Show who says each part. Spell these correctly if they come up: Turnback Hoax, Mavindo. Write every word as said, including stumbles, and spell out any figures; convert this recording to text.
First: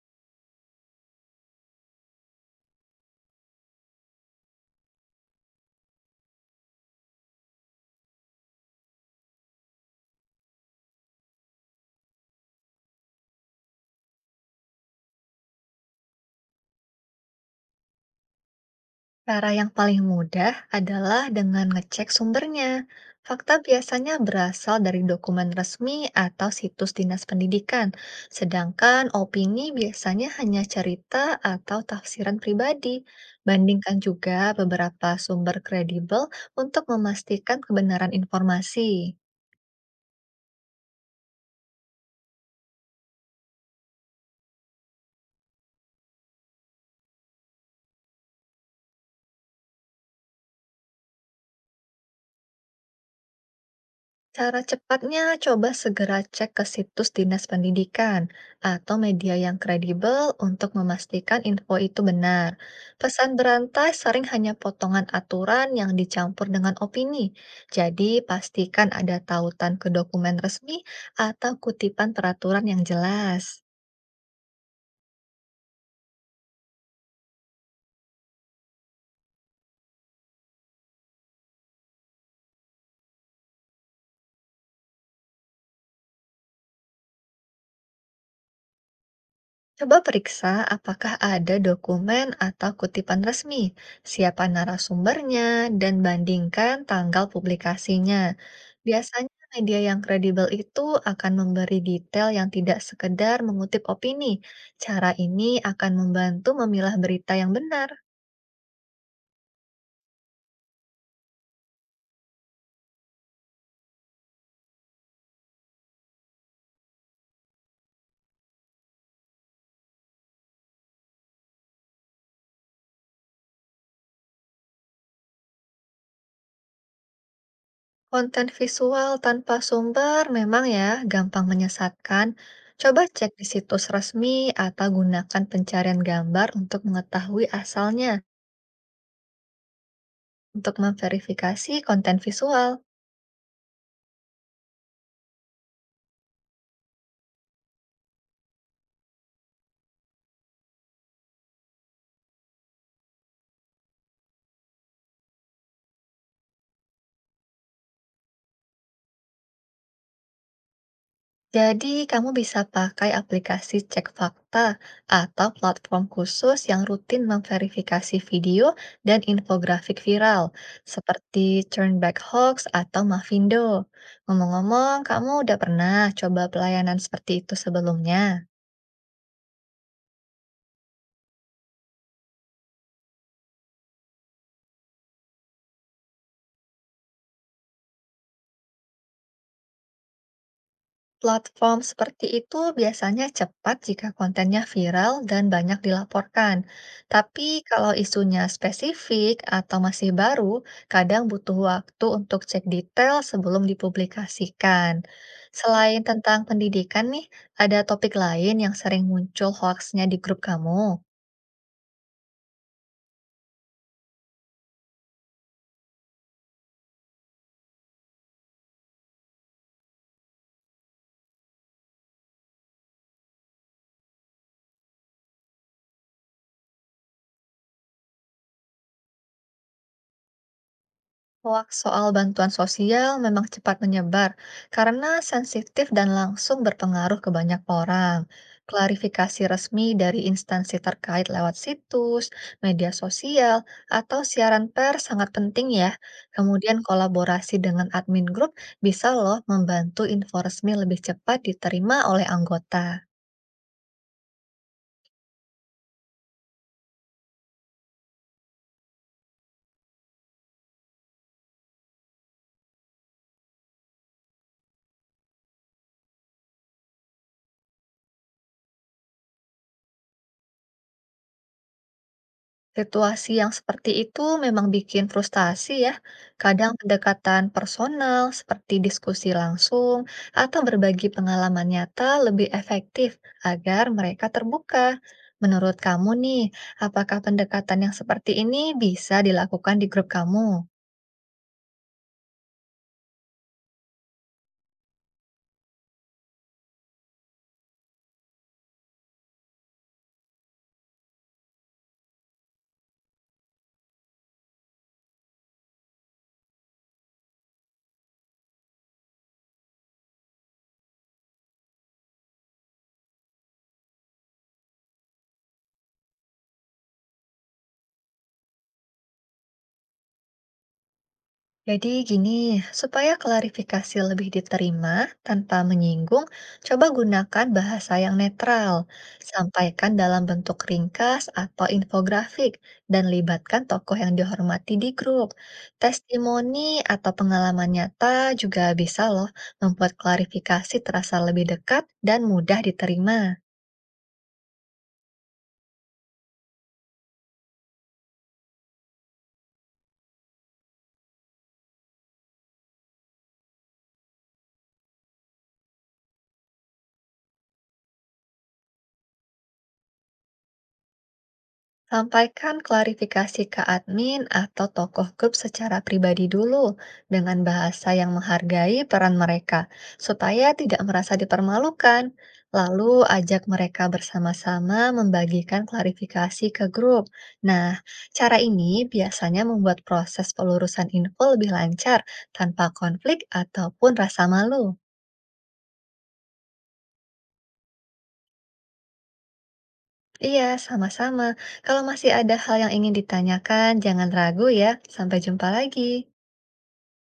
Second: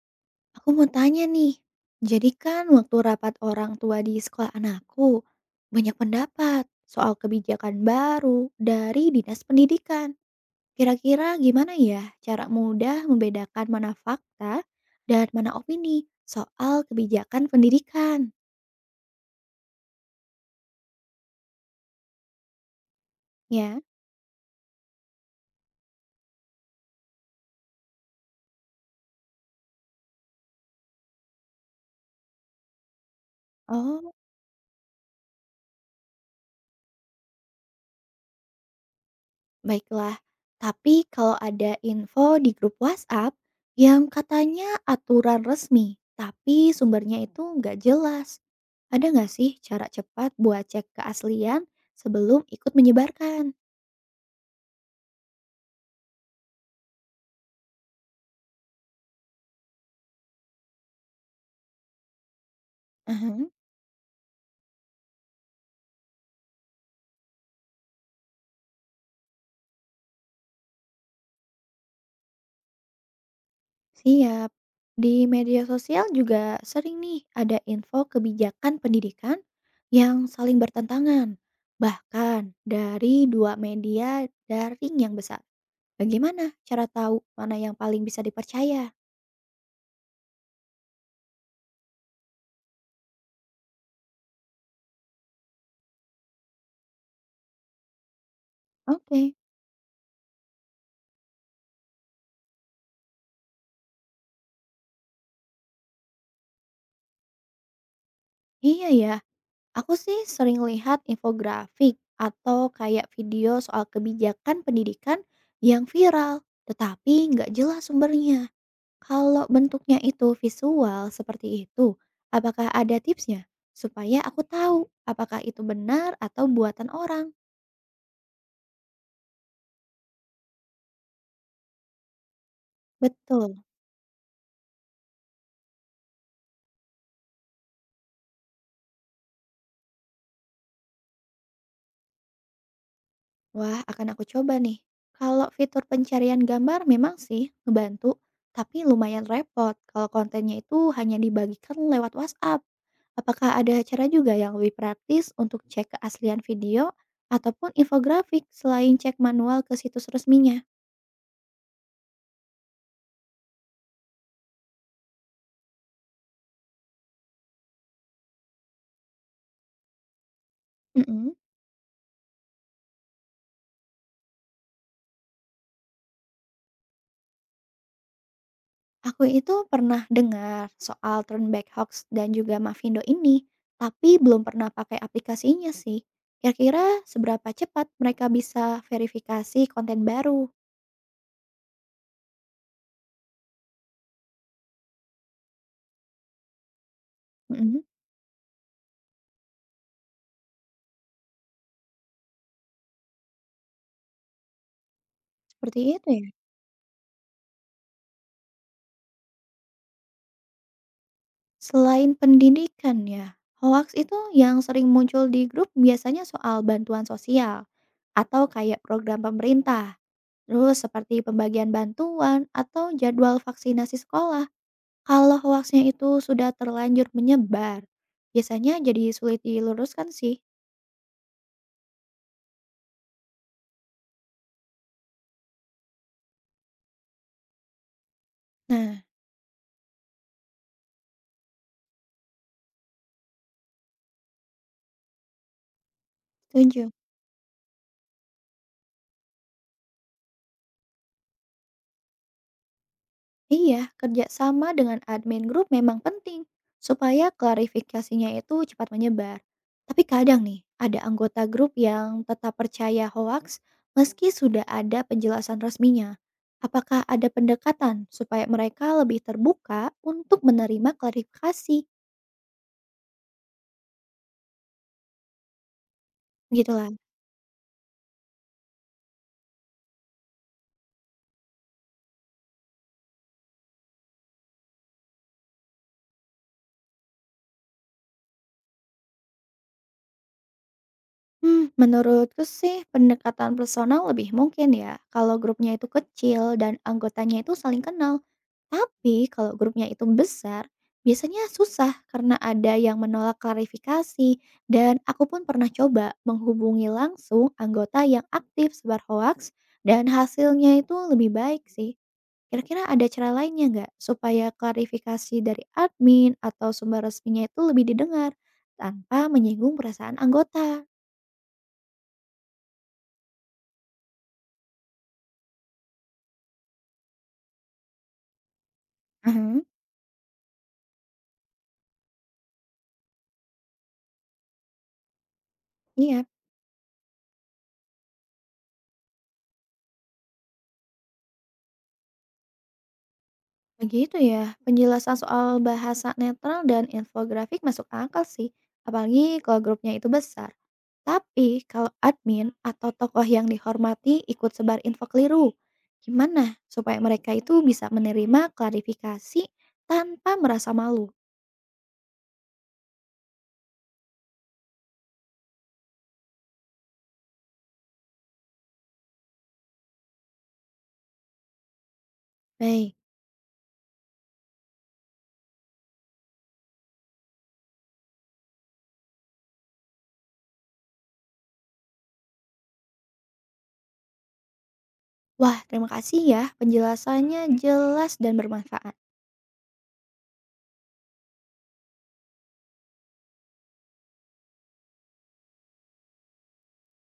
Speaker 1: Aku mau tanya nih, jadi kan waktu rapat orang tua di sekolah anakku, banyak pendapat soal kebijakan baru dari dinas pendidikan. Kira-kira gimana ya cara mudah membedakan mana fakta dan mana opini soal kebijakan pendidikan?
Speaker 2: Cara yang paling mudah adalah dengan ngecek sumbernya. Fakta
Speaker 1: Ya.
Speaker 2: biasanya berasal dari dokumen resmi atau situs dinas pendidikan, sedangkan opini biasanya hanya cerita atau tafsiran pribadi. Bandingkan
Speaker 1: Oh.
Speaker 2: juga beberapa sumber kredibel untuk memastikan kebenaran informasi.
Speaker 1: Baiklah, tapi kalau ada info di grup WhatsApp yang katanya aturan resmi, tapi sumbernya itu nggak jelas. Ada nggak sih cara cepat buat cek keaslian sebelum ikut menyebarkan?
Speaker 2: Cara cepatnya, coba segera cek ke situs Dinas Pendidikan atau media yang kredibel untuk memastikan info itu benar. Pesan
Speaker 1: Uhum.
Speaker 2: berantai sering hanya potongan aturan yang dicampur dengan opini. Jadi, pastikan ada tautan ke dokumen resmi atau kutipan peraturan yang jelas.
Speaker 1: Siap. Di media sosial juga sering nih ada info kebijakan pendidikan yang saling bertentangan. Bahkan dari dua media daring yang besar. Bagaimana cara tahu mana yang paling bisa dipercaya?
Speaker 2: Coba periksa apakah ada dokumen atau kutipan resmi, siapa narasumbernya, dan bandingkan tanggal publikasinya.
Speaker 1: Oke.
Speaker 2: Biasanya media yang kredibel itu akan memberi detail yang tidak sekedar mengutip opini. Cara ini akan membantu memilah berita yang benar.
Speaker 1: Iya ya. Aku sih sering lihat infografik atau kayak video soal kebijakan pendidikan yang viral, tetapi nggak jelas sumbernya. Kalau bentuknya itu visual seperti itu, apakah ada tipsnya? Supaya aku tahu apakah itu benar atau buatan orang.
Speaker 2: Konten visual tanpa sumber memang ya gampang menyesatkan. Coba cek di
Speaker 1: Betul.
Speaker 2: situs resmi atau gunakan pencarian gambar untuk mengetahui asalnya. Untuk memverifikasi konten visual,
Speaker 1: Wah, akan aku coba nih. Kalau fitur pencarian gambar memang sih ngebantu, tapi lumayan repot kalau kontennya itu hanya dibagikan lewat WhatsApp. Apakah ada cara juga yang lebih praktis untuk cek keaslian video ataupun infografik selain cek manual ke situs resminya?
Speaker 2: jadi kamu bisa pakai aplikasi cek fakta atau platform khusus yang rutin memverifikasi video dan infografik viral,
Speaker 1: Mm-mm.
Speaker 2: seperti Turnback Hoax atau Mavindo. Ngomong-ngomong, kamu udah pernah coba pelayanan seperti itu sebelumnya?
Speaker 1: Aku itu pernah dengar soal Turnback Hoax dan juga Mavindo ini, tapi belum pernah pakai aplikasinya sih. Kira-kira seberapa cepat mereka bisa verifikasi konten baru?
Speaker 2: Platform seperti itu biasanya cepat jika kontennya viral dan banyak dilaporkan. Tapi
Speaker 1: Mhm,
Speaker 2: kalau isunya spesifik atau masih baru, kadang butuh waktu untuk cek detail sebelum dipublikasikan.
Speaker 1: seperti
Speaker 2: Selain
Speaker 1: itu ya?
Speaker 2: tentang pendidikan nih, ada topik lain yang sering muncul hoaxnya di grup kamu.
Speaker 1: Selain pendidikan ya, hoax itu yang sering muncul di grup biasanya soal bantuan sosial atau kayak program pemerintah, terus seperti pembagian bantuan atau jadwal vaksinasi sekolah. Kalau hoaxnya itu sudah terlanjur menyebar, biasanya jadi sulit diluruskan sih.
Speaker 2: Hoaks soal bantuan sosial memang cepat menyebar karena sensitif dan langsung berpengaruh ke banyak orang.
Speaker 1: Nah,
Speaker 2: Klarifikasi resmi dari instansi terkait lewat situs, media sosial, atau siaran pers sangat penting ya. Kemudian
Speaker 1: setuju.
Speaker 2: kolaborasi dengan admin grup bisa loh membantu info resmi lebih cepat diterima oleh anggota.
Speaker 1: Iya, kerjasama dengan admin grup memang penting supaya klarifikasinya itu cepat menyebar. Tapi kadang nih, ada anggota grup yang tetap percaya hoaks meski sudah ada penjelasan resminya. Apakah ada pendekatan supaya mereka lebih terbuka untuk menerima klarifikasi?
Speaker 2: Situasi yang seperti itu memang bikin frustasi ya. Kadang
Speaker 1: Gitulah.
Speaker 2: pendekatan personal seperti diskusi langsung atau berbagi pengalaman nyata lebih efektif agar mereka terbuka. Menurut kamu nih, apakah pendekatan yang seperti ini bisa dilakukan di grup kamu?
Speaker 1: Hmm, menurutku sih pendekatan personal lebih mungkin ya kalau grupnya itu kecil dan anggotanya itu saling kenal. Tapi kalau grupnya itu besar, biasanya susah karena ada yang menolak klarifikasi dan aku pun pernah coba menghubungi langsung anggota yang aktif sebar hoaks dan hasilnya itu lebih baik sih. Kira-kira ada cara lainnya nggak supaya klarifikasi dari admin atau sumber resminya itu lebih didengar tanpa menyinggung perasaan anggota?
Speaker 2: Jadi gini, supaya klarifikasi lebih diterima tanpa menyinggung, coba gunakan bahasa yang netral.
Speaker 1: Mhm.
Speaker 2: Sampaikan dalam bentuk ringkas atau infografik dan libatkan tokoh yang dihormati di grup.
Speaker 1: Iya,
Speaker 2: Testimoni atau pengalaman nyata juga bisa loh membuat klarifikasi terasa lebih dekat dan mudah diterima.
Speaker 1: begitu ya. Penjelasan soal bahasa netral dan infografik masuk akal sih, apalagi kalau grupnya itu besar. Tapi kalau admin atau tokoh yang dihormati ikut sebar info keliru, gimana supaya mereka itu bisa menerima klarifikasi tanpa merasa malu?
Speaker 2: Sampaikan klarifikasi ke admin atau tokoh grup secara pribadi dulu dengan bahasa yang menghargai peran mereka, supaya tidak merasa dipermalukan. Lalu
Speaker 1: Baik,
Speaker 2: ajak mereka bersama-sama membagikan klarifikasi ke grup. Nah, cara ini biasanya membuat proses pelurusan info lebih lancar tanpa konflik ataupun rasa malu.
Speaker 1: wah terima kasih ya penjelasannya jelas dan bermanfaat.
Speaker 2: Iya, sama-sama. Kalau masih ada hal yang ingin ditanyakan, jangan ragu ya. Sampai jumpa lagi.